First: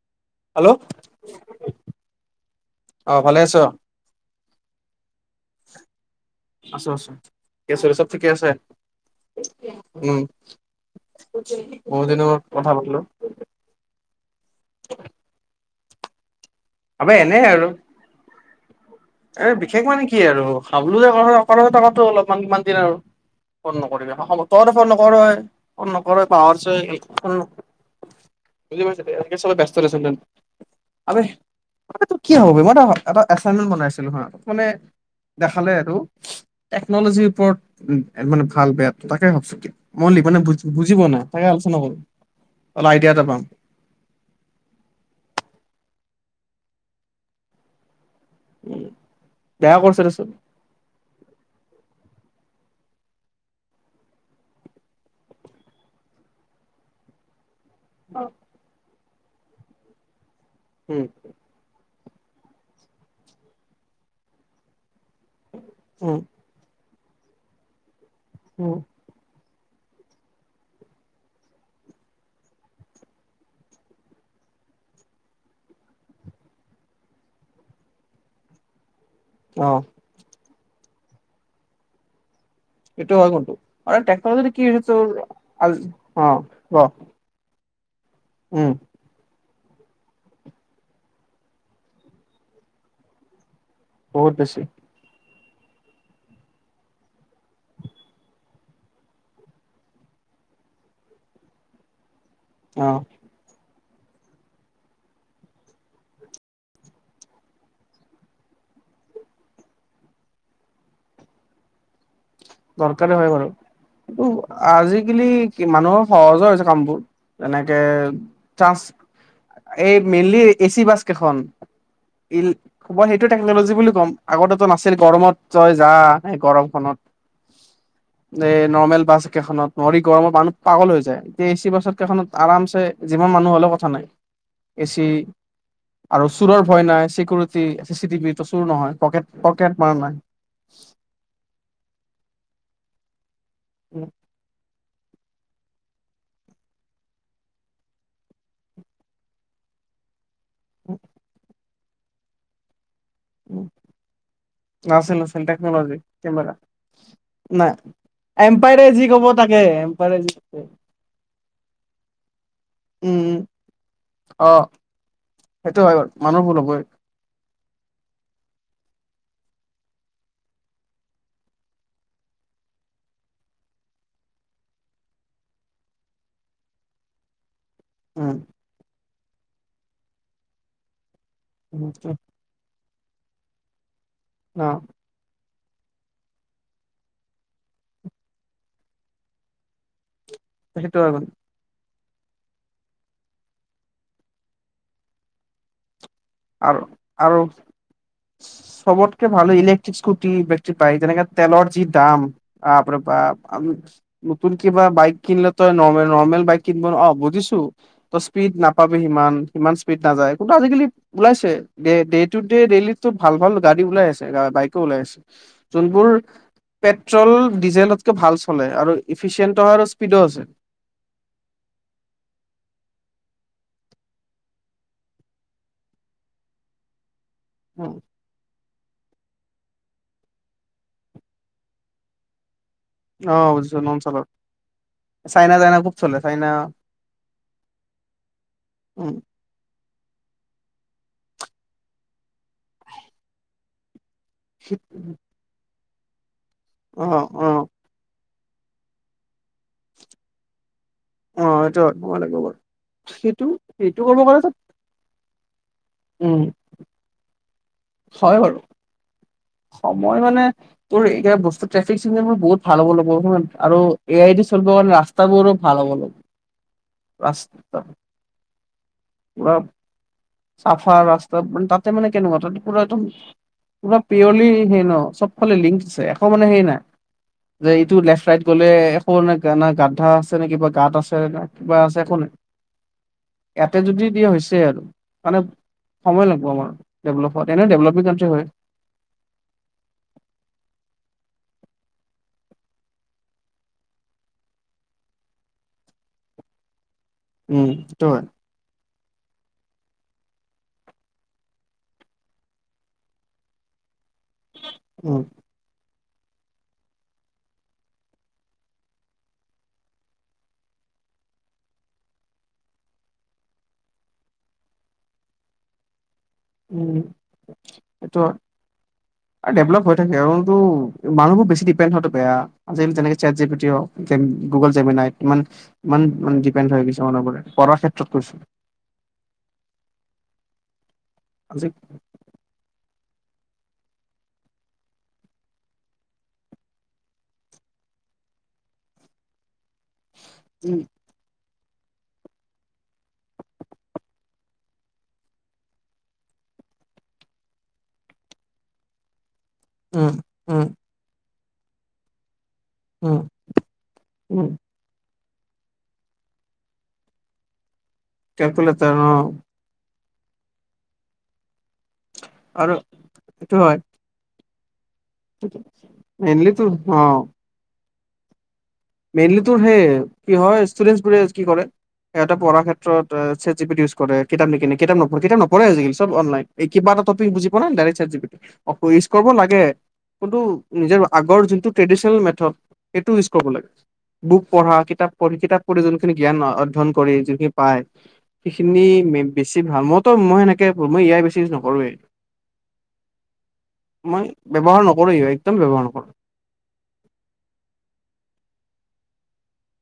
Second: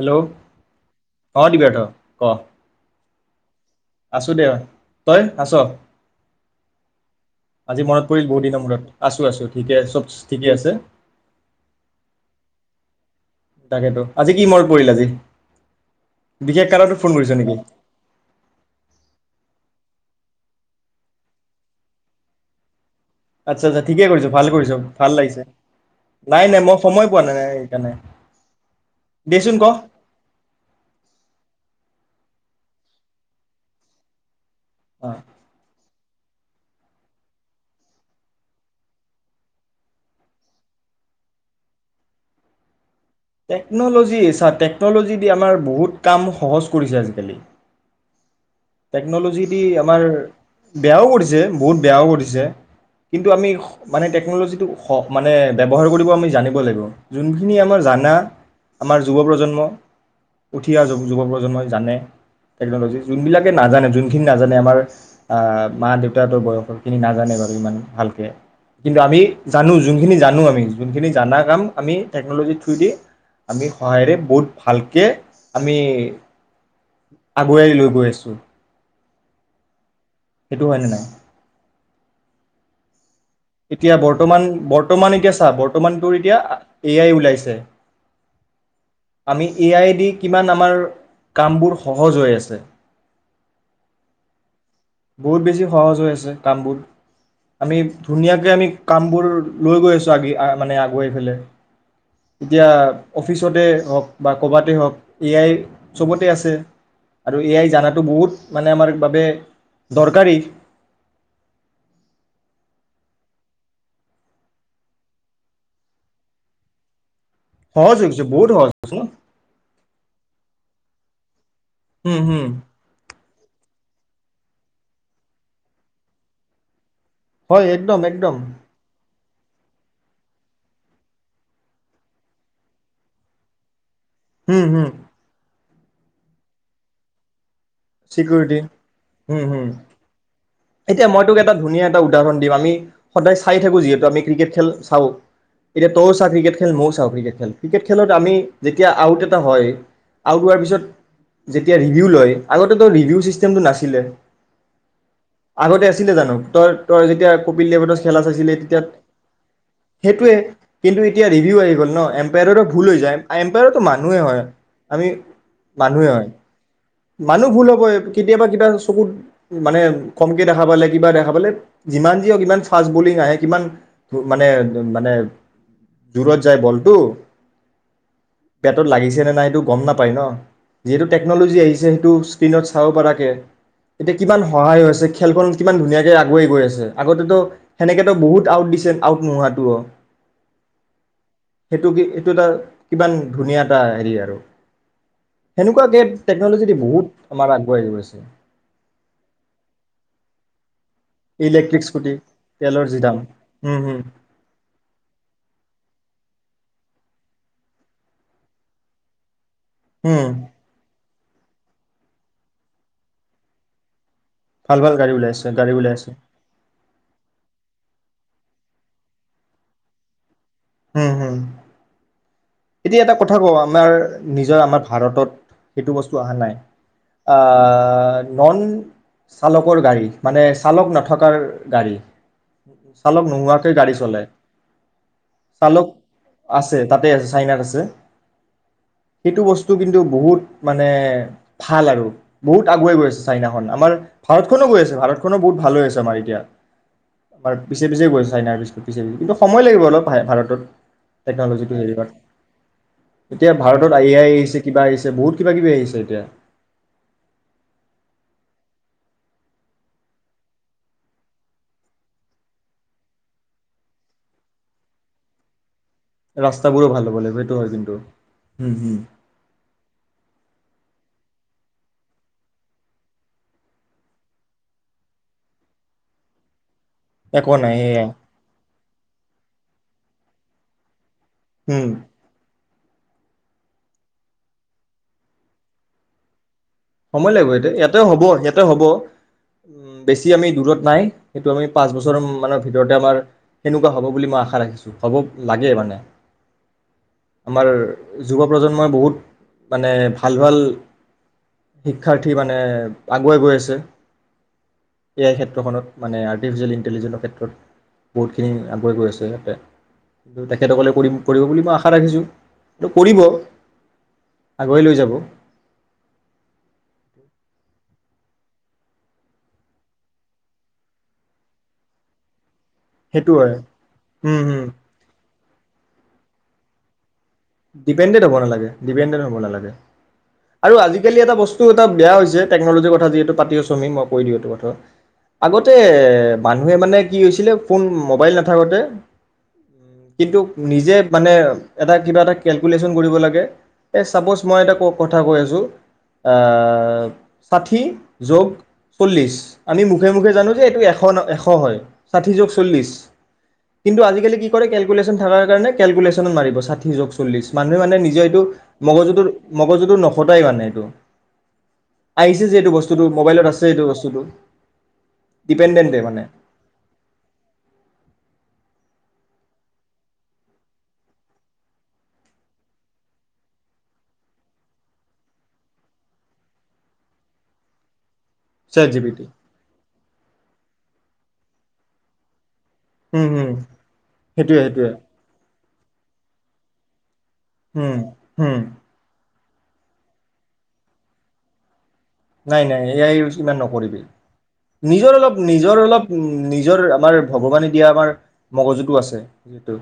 Hello hello অ' দিৰ্বাথ ক। অ' ভালে আছ? আছো দে, তই আছ? আছো আছো, আজি মনত চব পৰিল ঠিকে বহুত আছে? দিনৰ মূৰত আছো আছো ঠিকে চব উম ঠিকে আছে বহুত দিনৰ মুৰত কথা পাতিলো। তাকেতো। আজি কি মনত পৰিল আজি? বিশেষ কাৰণত ফোন আবে কৰিছ এনে নেকি আৰু, এ বিশেষ মানে কি, কি আৰু খাবলৈ [unintelligible] অলপমান কিমান দিন আৰু আচ্ছা ফোন আচ্ছা ঠিকে নকৰিবি কৰিছ ভাল [unintelligible] তোৰ কৰিছ ফোন ভাল নকৰ এ, লাগিছে ফোন নকৰ এ নাই নাই পাহৰচ মই এ সময় পোৱা ফোন, নাই নাই সেইকাৰণে বুজি পাইছো এনকে দেচোন চবেই ক ব্যস্ত দে চোন, অবে। অবে তোৰ কি হ'ব বে, মই এটা, এটা এচাইনমেন্টত বনাইছিলো হা। মানে, অ দেখালে আৰু। টেকনলজিৰ ওপৰত [unintelligible] মানে ভাল বেয়াটো। তাকে ভাবছো কি, মই [unintelligible] মানে বুজি পোৱা নাই তাকে আলোচনা কৰো। অলপ আইডিয়া এটা পাম টেকন'ল'জি, ছা টেকন'লজী দি আমাৰ বহুত কাম সহজ কৰিছে আজিকালি। টেকন'লজি দি বেয়া কৰিছে আমাৰ, দেচোন বেয়াও কৰিছে বহুত বেয়াও কৰিছে, কিন্তু আমি [unintelligible] মানে টেকন'লজিটো স মানে ব্যৱহাৰ কৰিব আমি জানিব লাগিব। জোন [unintelligible] আমাৰ জানা। আমাৰ যুৱ প্ৰজন্ম। উঠি অহা যু উম যুৱ প্ৰজন্মই জানে। টেকন'লজি জোনবিলাক নাজানে, জোনখিনি নাজানে আমাৰ। অ, মা উম দেউতাতো বয়স সি নাজানে বাৰু ইমান ভাল উম, কিন্তু আমি। জানো জোনখিনি জানো আমি, জোনখিনি জানা কাম আমি টেকন'লজিৰ থ্ৰু দি, আমি সহায়েৰে বহুত ভালকে, আমি আগুৱাই লৈ গৈ আছোঁ। অ। সেইটো হয়নে নাই সেইটো হয় কিন্তু এতিয়া আৰু বৰ্তমান, টেকন'লজিটো কি হৈছে তোৰ বৰ্তমান এতিয়া চা, আজ বৰ্তমান তোৰ এতিয়া অ', ক এ আই ওলাইছে। উম। আমি এ আই দি কিমান আমাৰ, কামবোৰ সহজ হৈ আছে। বহুত বেছি। বহুত বেছি সহজ হৈ আছে কামবোৰ। আমি ধুনীয়াকে আমি কামবোৰ লৈ গৈ আছোঁ আগে আ মানে আগুৱাই পেলে। এতিয়া, অ', অফিচতে হওঁক। বা ক'বাতে হওঁক। এ আই চবতে আছে আৰু এ আই জানাতো বহুত মানে আমাৰ বাবে দৰকাৰী। দৰকাৰী হয় বাৰু, কিন্তু আজিকালি মানুহৰ সহজো হৈছে কামবোৰ। তেনেকে, সহজ হৈ গৈছে বহুত সহজ হৈছে ন [unintelligible] এই মেইনলি এই এ চি বাছ কেইখন। হুম হুম [unintelligible] টেকন'লজি বুলি ক'ম, আগতেটো নাছিল গৰমত তই যা এই গৰমখনত। হয় একদম একদম এই নৰ্মেল বাছ কেইখনত নৰি গৰমৰ মানুহ পাগল হৈ যায়। এ, এ চি বাছত কেইখনত আৰামছে যিমান মানুহ হলেও কথা নাই। হুম এ হুম চি। আৰু চোৰৰ ভয় নাই চিকিউৰি চি চি টিভি টো চিকিউৰিটি চুৰ নহয় পকেট হুম পকেট হুম মাৰ নাই এতিয়া মই তোক এটা ধুনীয়া এটা উ উদাহৰণ দিও আমি সদায় চাই থাকো যিহেতু আমি ক্ৰিকেট খেল চাওঁ এতিয়া তইয়ও চা ক্ৰিকেট খেল ময়ো চাও ক্ৰিকেট খেল ক্ৰিকেট খেলত আমি যেতিয়া আউট এটা হয় আউট হোৱাৰ পিছত যে তে ৰিভিউ লয় আগতে তৌ ৰিভিউ চিষ্টেমটো নাছিল নাছিল নাছিল আগতে টেকনলজি আছিলে জানো কেমেৰা তই তই যেতিয়া কপিল নাই দেৱতৰ খেলা চাইছিলে তেতিয়া এম্পায়াৰে যি কব তাকে এম্পায়াৰে যি সেইটোৱে কিন্তু এতিয়া ৰিভিউ আহি গ'ল ন এম্পায়াৰো ভুল হৈ যায় উম উম এম্পায়াৰটো মানুহেই হয় অ আমি সেইটো বাৰু মানুহে হয় মানুহ ভুল হ'বই মানুহ ভুল হ'বয়ে কেতিয়াবা কিবা চকুত মানে কমকে দেখা পালে কিবা দেখা পালে যিমান যিহক ইমান ফাষ্ট বলিং আহে কিমান মানে মানে জৰত যায় বলটো উম পেটত লাগিছে [unintelligible] নাইটো গম নাপায় ন যিহেতু টেকন'লজী আহিছে টো উম স্ক্ৰীনত খাও পৰাকৈ এতিয়া কিমান অ সহায় হৈছে কিমান ধুনীয়াকে আগুৱাই গৈ আছে আগতেতো সেনেকেতো বহুত আউট দিছে আউট নোহোৱাটো [inaudible] এইটো কি এইটো এটা কিমান ধুনীয়া এটা হেৰি আৰু সেনুকোৱাকে আৰু আৰু চবতকে ভালেখিনি স্কুটি [unintelligible] বাইক যেনেকে তেলৰ যি ইলেক্ট্ৰিক স্কুটি দাম তেলৰ বাপৰে যি দাম বাপ উম হুম নতুন কিবা বাইক কিনিলেটো নৰ্মে নৰ্মেল বাইক কিনব অ বুজিছো ত স্পীড নাপাবি সিমান ইমান স্পীড নাযায় উম ক'ত আজিকালি ওলাইছে ডে টু ডে ডেইলিতো ভাল ভাল গাড়ী ওলাই আছে বাইকো ভাল ভাল ওলাই গাড়ী আছে গাড়ী যোন ওলাই বোৰ আছে পেট্ৰ'ল ডিজেলত কেও ভাল লে আৰু ইফিচিয়েণ্টৰ স্পিডো আছে হম হম এতিয়া এটা কথা কওঁ আমাৰ নিজৰ আমাৰ ভাৰতত সেইটো বস্তু অহা নাই আ নন চালকৰ গাড়ী মানে চালক নথকাৰ গাড়ী চালক অ নোহোৱাকৈ বুজিছো গাড়ী নন চলাই চলত চাইনা চাইনা চালক খুব চলে চাইনা আছে তাতে আছে বাই ভাল আছে? অ এইটো বস্তু কিন্তু বহুত মানে ভাল আৰু, বহুত আগুৱাই গৈ আছে চাইনাখন। আমাৰ ভাৰতখনো গৈ আছে, ভাৰতখনো বহুত ভাল হৈ আছে। জ মাৰি দিয়া অ অ ৰত পিছে পিছে গৈ আছে। চাইনাৰ বিস্কুট, পিছে কিন্তু সময় লাগিব অলপ ভাৰ ভাৰতত। অ টেকনলজিটো সেইটো হয় হেৰি কৰ মই লাগিব বাৰু। সেইটো এতিয়া ভাৰতত সেইটো আই কৰিব আ গ'লে ত আহিছে কিবা আহিছে বহুত কিবা কিবি আহিছে এতিয়া। উম হয় বাৰু। সময় মানে তোৰ, এই বস্তু ট্ৰফিক চিগনেলবোৰ বহুত ভাল হ'ব লাগিব আৰু এ আই দি চলিবৰ কাৰণে ৰাস্তাবোৰো ভাল হ'ব লাগিব ৰাস্তাবোৰো ভাল হ'ব লাগিব, এইটো হয় ৰাস্তা কিন্তু। হুম হুম [unintelligible] চাফা ৰাস্তাত মা তাতে মানে কেনেকুৱা? তাতে পুৰা একদম পুৰা পিয়ৰলি সেই ন চব ফালে লিংক আছে, একো মানে সেই নাই। একো যে নাই এইটো সেয়া লেফ্ট ৰাইট গ'লে এ না গাদ্ধা আছে নে কিবা গাত আছে, না কিবা উম আছে একো নাই। ইয়াতে যদি দিয়া হৈছে আৰু, মানে সময় লাগিব আমাৰ। ডেভলপ সময় হোৱাত লাগিব, এনে ইয়াতে ডেভলপিং হ'ব কানট্ৰি হয় ইয়াতে হ'ব উম বেছি আমি দূৰত নাই, সেইটো আমি পাঁচ বছৰ অমম মানৰ ভিতৰতে আমাৰ সেনেকুৱা হ'ব বুলি মই আশা ৰাখিছোঁ, হ'ব লাগে মানে। আমাৰ উম সেইটো হয় যুৱ প্ৰজন্মই বহুত মানে ভাল ভাল শিক্ষাৰ্থী মানে আগুৱাই গৈ আছে। উম এ আই ক্ষেত্ৰখনত। মানে আৰ্টিফিচিয়েল ইণ্টেলিজেন্ঞ্চৰ ক্ষেত্ৰত বহুতখিনি আগুৱাই গৈ আছে ইয়াতে, তেখেতসকলে কৰি কৰিব বুলি মই আশা ৰাখিছোঁ। এ কৰিব, আগুৱাই লৈ যাব। উম, সেইটো হয় আৰু ডেভলপ হৈ থাকে কাৰনটো মানুহবোৰ বেছি ডিপেণ্ড হোৱাটো বেয়া। আজি কালি যেনেকে সেইটো চেট হয় জিপিটি হওক উম, হুম, গুগ'ল জেমিনায় ইমান ইমান ডিপেণ্ড হৈ গৈছে মানুহবোৰে। পঢ়াৰ ক্ষেত্ৰত ডিপেণ্ডেট কৈছো হ'ব নালাগে ডিপেণ্ডেণ্ট হ'ব নালাগে। আৰু আজি আজিকালি বস্তু আজি এটা বেয়া হৈছে, টেনলজি আজি হেতু পাতি আছো আমি, মই কৈ দিওঁ এইটো কথা আগতে মানুহে মানে কি হৈছিলে ফোন মোবাইল নাথাকোঁতে কিন্তু নিজে মানে এটা কিবা এটা কেলকুলেশ্যন কৰিব লাগে, এই চাপ'জ মই এটা কও কথা কৈ আছো, আ ষাঠি যোগ চল্লিছ আমি মুখে উম মুখে জানো যে উম এইটো এখন এশ হয় হয় ষাঠি যো চল্লিচ উম কিন্তু আজি কালি কি উম কৰে কেলকোলেচ টো থকাৰ কাৰণে কেলকুলেশ্যন মাৰি দিয়ে ষাঠি যোগ চল্লিশ মান মানুহে মানে নিজৰ এইটো কেলকুলেটাৰ অ মগজুটোৰ মগজতো নখটাই মানে এইটো। আহিছে যে এইটো আৰু বস্তুটো মোবাইলত আছে সেইটো বস্তুটো। ডিপেণ্ডেণ্টে মানে এনলি তো অ। মেইনলি তোৰ সেই কি হয়, ষ্টুডেণ্টবোৰে কি কৰে সেহেতে পঢ়াৰ ক্ষেত্ৰত chat G P T use কৰে, কিতাপ নিকনে কিতাপ নপঢ়ে আজিকালি চব অনলাইন। এই কিবা এটা টপিক বুজি পোৱা নাই direct chat G P T ত। অ', খ chat G use P T কৰিব লাগে। ন্তটো নিজৰ আগৰ যোনটো ট্ৰেডিচনেল মেথড এইটো ইউজ উম, কৰিব হুম, লাগে। বুক সেইটোৱে পঢ়া সেইটোৱে কিতাপ পঢ়ি কিতাপ পঢ়ি যোনখিনি জ্ঞান অধ্য়ন কৰি পায় উম, হুম। সখিনি বেছি ভাল মইতো মইহেনেকে মই এ আই বেছি ইউজ নকৰোৱে। নাই নাই এইয়াই ইউজ ইমান নকৰিবি, মই ব্যৱহাৰ নিজৰ নকৰোৱে অলপ একদম নিজৰ ব্যৱহাৰ অলপ নকৰো উ নিজৰ আমাৰ ভগৱানে দিয়া আমাৰ মগজুতটো আছে যিতু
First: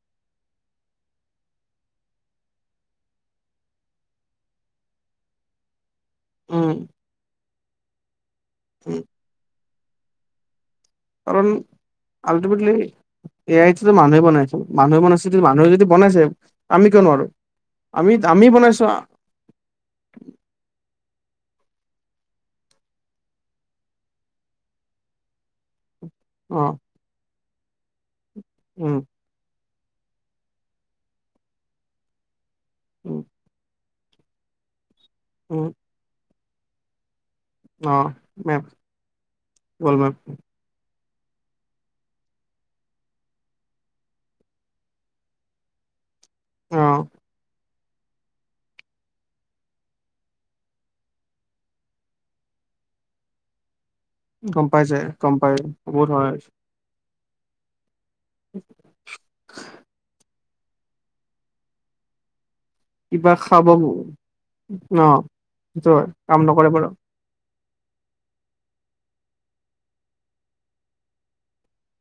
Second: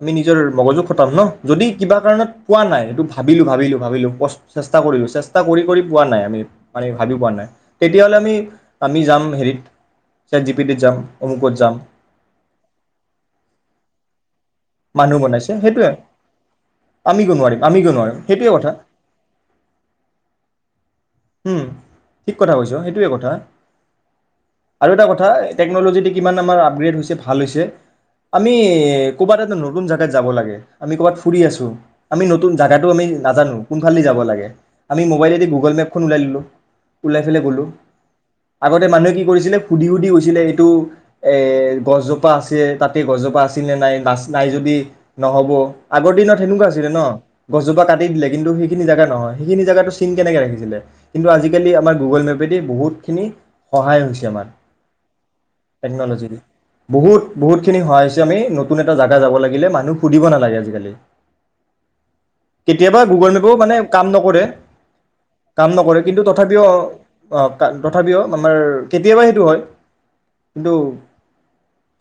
আমি নিজৰ মগজু ফটাম ন? যদি কিবা কাৰণত পোৱা নাই সেইটো ভাবিলোঁ, ভাবিলোঁ, ভাবিলোঁ, চেষ্টা কৰিলোঁ চেষ্টা কৰি কৰি পোৱা নাই আমি উম টোৱা নাই তেতিয়াহ'লে আমি আমি যাম হেৰিত ছেট জীপ কাৰণ অলটিমেটলি এয়াইটো মানহে বনছে। মানুহে মানুহ বনাইছে মানুহে যদি সেইটোৱে বনাইছে আমি কিয় নোৱাৰো নোৱাৰিম কিয় নোৱাৰিম আমি সেইটোৱে আমি কথা বনাইছো। উম, ঠিক কথা কৈছো সেইটোৱে কথা, আৰু এটা কথা টেকনলজি কিমান অ আমাৰ আপগ্ৰেড হৈছে ভাল হৈছে। আমি উম কুবাৰতনো নতুন জগাত যাবা লাগে আমি কৰবাত ফুৰি আছোঁ, আমিত নতন জগাটো আমি উম নাজানো ভালি যাব লাগে। আমি মবাইলদি উম গুগল মেপ ওলাই ওলাই গলো অ মেম আগতে মানুহে কি কৰিছিলে সুধি গ'ল সুধি মেম গৈছিলে এইটো এ গছজোপা আছে তাতে গছজোপা আছিল নে নাই নাচ নাই যদি নহ'ব আগৰ দিনত তেনেকুৱা অ আছিলে ন? গজোপা কাট তি দিলেন্তু সেইখিনি জো নহয় সেইখিন জেগাটো চিন কেনেক ৰাখছিলে কিন্তু আজিকালি আমাৰ গুগল মেপেদি বহুতখিনি সহায় হৈছে আমাৰ গম পাইছে গম পাই বহুত হয় টেকন'লজিৰে বহুত বহুতখিনি সহায় আমি নতুন এটা জাগা যাব লাগিলে মানুহ সুধিব নালাগে আজিকালি কেতিয়াবা গুগল কিবা মেপো খাব মানে কাম নকৰে ন নক সেইটো হয় কিন্তু কাম তথাপিও নকৰে বাৰু অঁ তথাপিও আমাৰ কেতিয়াবা সেইটো হয় কিন্তু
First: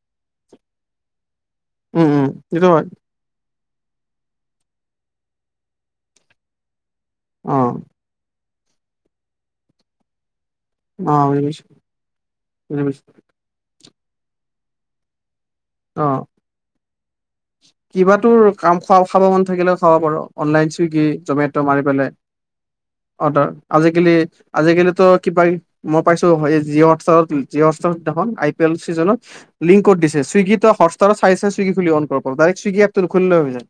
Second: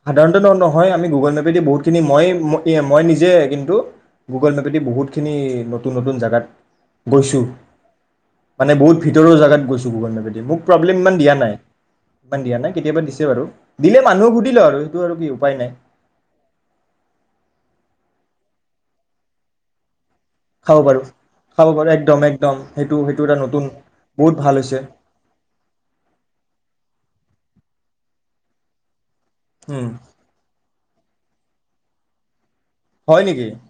সাধাৰণতে নহ নহয় আমি গুগল মেপ বহুতখিনি উম মই উম সেইটো হয় মই নিজে কি ু গুগল মেপেদি বহুতখিনি নতুন নতুন জেগাত গশু অ মানে বহুত ভিতৰৰ জগাত গৈছো গুগনবেী মোক প্ৰব্লেম অ ইমান দিয়া বুজি নাই পাইছো ইমান দিয়া নাই বুজি পাইছো কেতিয়াবা দিছে বাৰু দিলে মানুহ ঘুটিল ল আৰু সেইটো আৰু কি উপায় নাই অ কিবা তো কাম খোৱা খাব মন থাকিলেও খাব পাৰো অনলাইন খাব চুইগি পাৰোঁ জমেট' খাব মাৰি পাৰোঁ পেলাই একদম একদম সেইটো সেইটো অাৰ এটা নতুন আজিকালি বহুত ভাল হৈছে আজিকালিো কিবা মই পাইছো এই জিঅ' হোৱাটছপত জৃহসখন আই পি এল ছিজনত লিংক উম কৰি দিছে ছুইগিত চাই চি সুগি আপ্তুল খুল হয় নেকি অভিযান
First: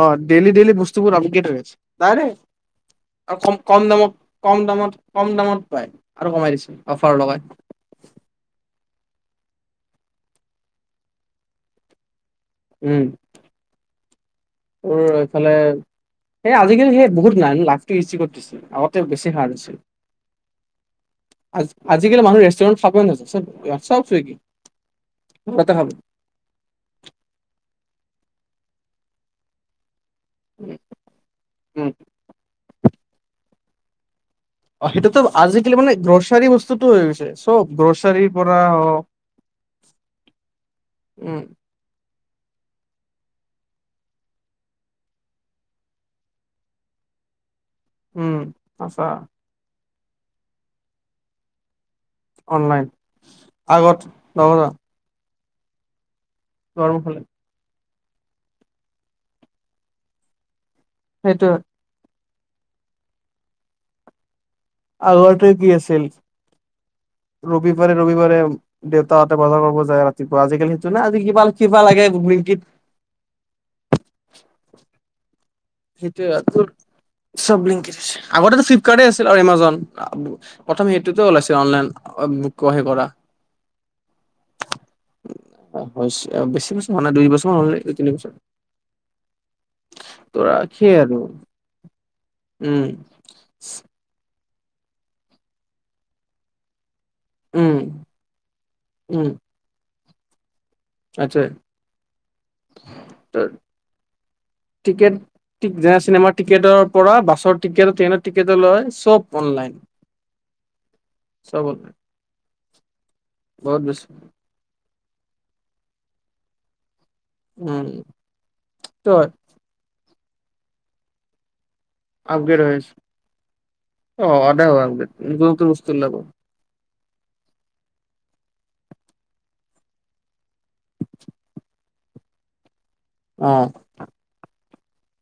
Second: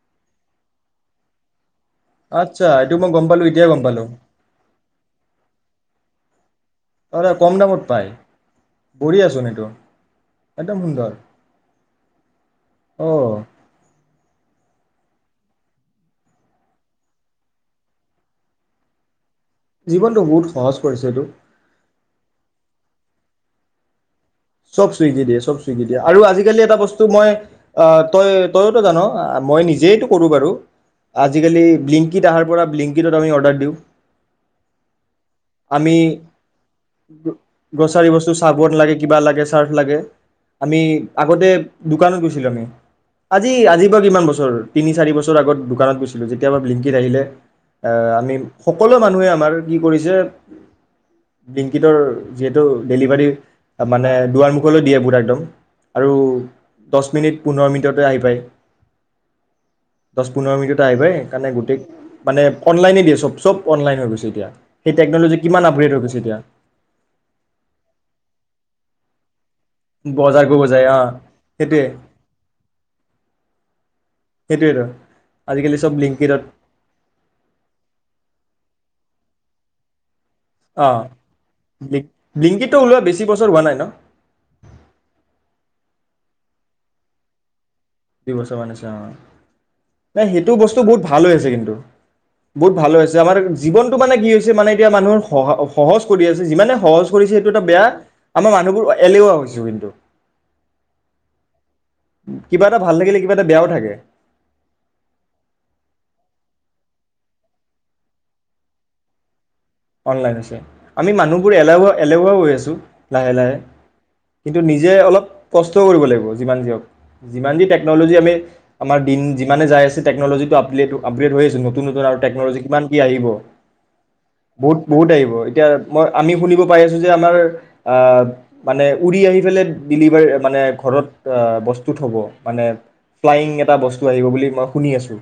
অ ডেইলি ডেইলি বস্তুবোৰ আমি কেেইৈছে নাই ন আচ্ছা এইটো মই গম আৰু পালোঁ কম এতিয়াই গম কম পালোঁ দামত কম দামত কম দামত পায় আৰু কমাই দিছে অফাৰ লগাই ব আচো এইটো একদম সুন্দৰ উম আহ তোৰ এইফালে স আজিকালি সেই বহুত নাই লাইফটো ইি কৰি দিছে আগতে বেছি সাৰ জীৱনটো বহুত সহজ কৰিছে এইটো আজিকালি মানুহ ৰেষ্টুৰেন্ট সাবছে চব ছুই কি চব চুইদি দিয়ে চব চুইদি দিয়ে আৰু আজিকালি এটা বস্তু মই অহ তই তইয়োতো জান, মই নিজেইটো বাৰু আজিকালি উম ব্লিনকিত অহাৰ পৰা আমি অৰ্ডাৰ দিওঁ অ সেইটোতো আজিকালি মানে আমি গ্ৰছাৰী বস্তুতটো হৈ গৈছে চব গ্ৰছাৰী গ্ৰ'ছাৰীৰ বস্তু পৰা চাবোন লাগে হওক। কিবা লাগে চাৰ্ট লাগে আমি উম আগতে দোকানত গৈছিলোঁ আমি, আজি আজিৰ পৰা কিমান বছৰ, তিনি চাৰি বছৰ আগত দোকানত গৈছিলোঁ যেতিয়াৰ পৰা ব্লিংকিত আহিলে অ আমি উম সকলো আচ্ছা মানুহে আমাৰ কি কৰিছে [inaudible] ডিংকিতৰ যিহেতু অনলাইন ডেলিভাৰী। তাৰ আগত মানে দুৱাৰ নগজা মুখলৈ দিয়ে পুৰা একদম। আৰু দছ দুৱাৰমুখলে মিনিট, পোন্ধৰ মিনিটত আহি পাই [inaudible] দছ, পোন্ধৰ মিনিটত তাই আহিপাই সেইটো সেইকাৰণে গোটেই মানে অনলাইনে দিয়ে চব, চব অনলাইন হৈ গৈছে এতিয়া। সেই টেকন'লজী আগতে কি কিমান আপগ্ৰেড হৈ আছিল গৈছে এতিয়া। ৰবিবাৰে ৰবিবাৰে দেউতা হতে বজাৰ কৰিব যায় ৰাতিপুৱা বজাৰ কৰিব আজিকালি যায় সেইটো অ নে আজি কিবা, কিবা সেইটোৱে লাগে সেইটোৱেতো [unintelligible] [inaudible] আজিকালি চব সেইটোৱে ব্লিংকিটত তোৰ, চব ব্লিংকিত হৈছে, আগতেটো ফ্লিপ কাৰে আছিল অ এমাজন [unintelligible] প্ৰথম অ' সেইটোতো ওলাইছে অনলাইন অ বুক অ ব্লিংকিটটো সেই ওলোৱা কৰা বেছি বছৰ হোৱা নাই ন [inaudible] হৈছে অ বেছি বছৰ হোৱা নাই দুই বছৰমান হল নি? দুই বছৰমান হৈছে অ', নাই ধৰা সেইটো [unintelligible] বস্তু সেই বহুত আৰু ভাল হৈ আছে কিন্তু, বহুত উম ভাল হৈ আছে আমাৰ জীবনটো মানে কি হৈছে মানে কি মানুহৰ সহ, সহজ কৰি আছে, যিমানে সহজ কৰিছে সেইটো এটা উম বেয়া, আমাৰ মানুহবোৰ উম এলেহুৱা হৈছোঁ কিন্তু। আচ্ছা কিবা এটা ভাল থাকিলে কিবা এটা বেয়াও থাকে [inaudible] টিকেট টিক যেনে চিনেমাৰ টিকেটৰ পৰা বাছৰ টিকেট ট্ৰেইনৰ টিকেটলৈ চব অনলাইন অনলাইন আছে, আমি মানুহবোৰ চব এলেহুৱা অনলাইন এলেহুৱা হৈ আছোঁ লাহে লাহে, বহুত বেছি কিন্তু নিজে অলপ কষ্টও কৰিব লাগিব যিমান যি হওক। যিমান যি উম টেকন'লজি আমি, আমাৰ তো দিন যিমানে যাই আছে টেকনলজিটো আপলেড আপগ্ৰেড হৈছিল ন? নতুন নতুন আৰু টেকনলজি আপগ্ৰেড হৈ কিমান আছে কি আহিব। অ আধা বহুত হোৱা বহুত আপগ্ৰেড আহিব নতুন এতিয়া নতুন আৰত বস্তু মই ওলাব আমি শুনিব পাইছোঁ ই যে আমাৰ আ মানে উৰি আহি পেলাই ডিলিভাৰী মানে ঘৰত আ বস্তু থব মানে ফ্লাইং অ এটা বস্তু আহিব বুলি মহ শুনি আছোঁ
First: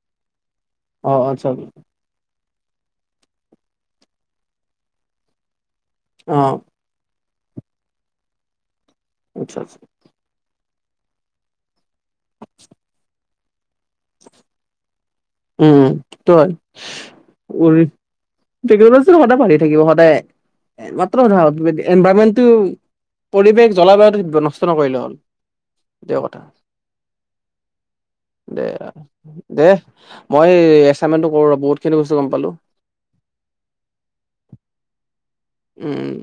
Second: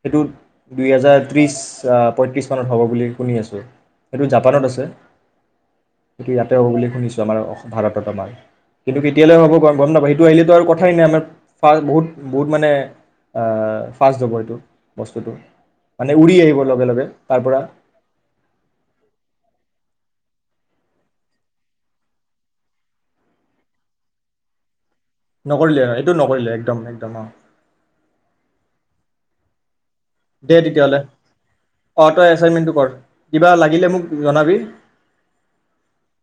সেইটোত দুই অ হেজাৰ আচ্ছা ত্ৰিশ আ পয়ত্ৰিশ। [unintelligible] হ'ব বুলি। শুনি আছোঁ এইটো জাপানত আছে। কি অ ইয়াতে হ'ব বুলি শুনিছোঁ। [unintelligible] অসম ভাৰতত আমাৰ। কিন্তু কেতিয়ালৈ হ'ব আচ্ছা আচ্ছা গম নাপাই সেইটো আহিলেটো আৰু ক [unintelligible] বহুত বহুত মানে আ ফাৰ্ষ্ট হ'ব আৰু এইটো। বস্তুটো উম মানে উৰি তই আহিব লগে লগে তাৰ পৰা। [unintelligible] সদায় ভালি থাকিব সদায় মাত্ৰ [unintelligible] এনভাইৰণমেণ্টটো পৰিৱেশ জলবায়ু নষ্ট নকৰিলে হ'ল। নকৰিলে এইটো সেইটোৱে কথা নকৰিলে একদম একদম অ। দে আৰ দে। মই দে তেতিয়াহ'লে, এচাইনমেন্টটো কৰো ৰ বহুত খিনি অ বস্তু গম তই পালো এছাইনমেণ্টটো কৰ কিবা লাগিলে মোক জনাবি। উম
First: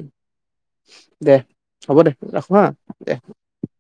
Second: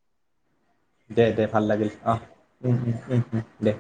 দে ভাল লাগিল হ'ব দে অহ ৰাখো হা উম উম দে। উম উম দে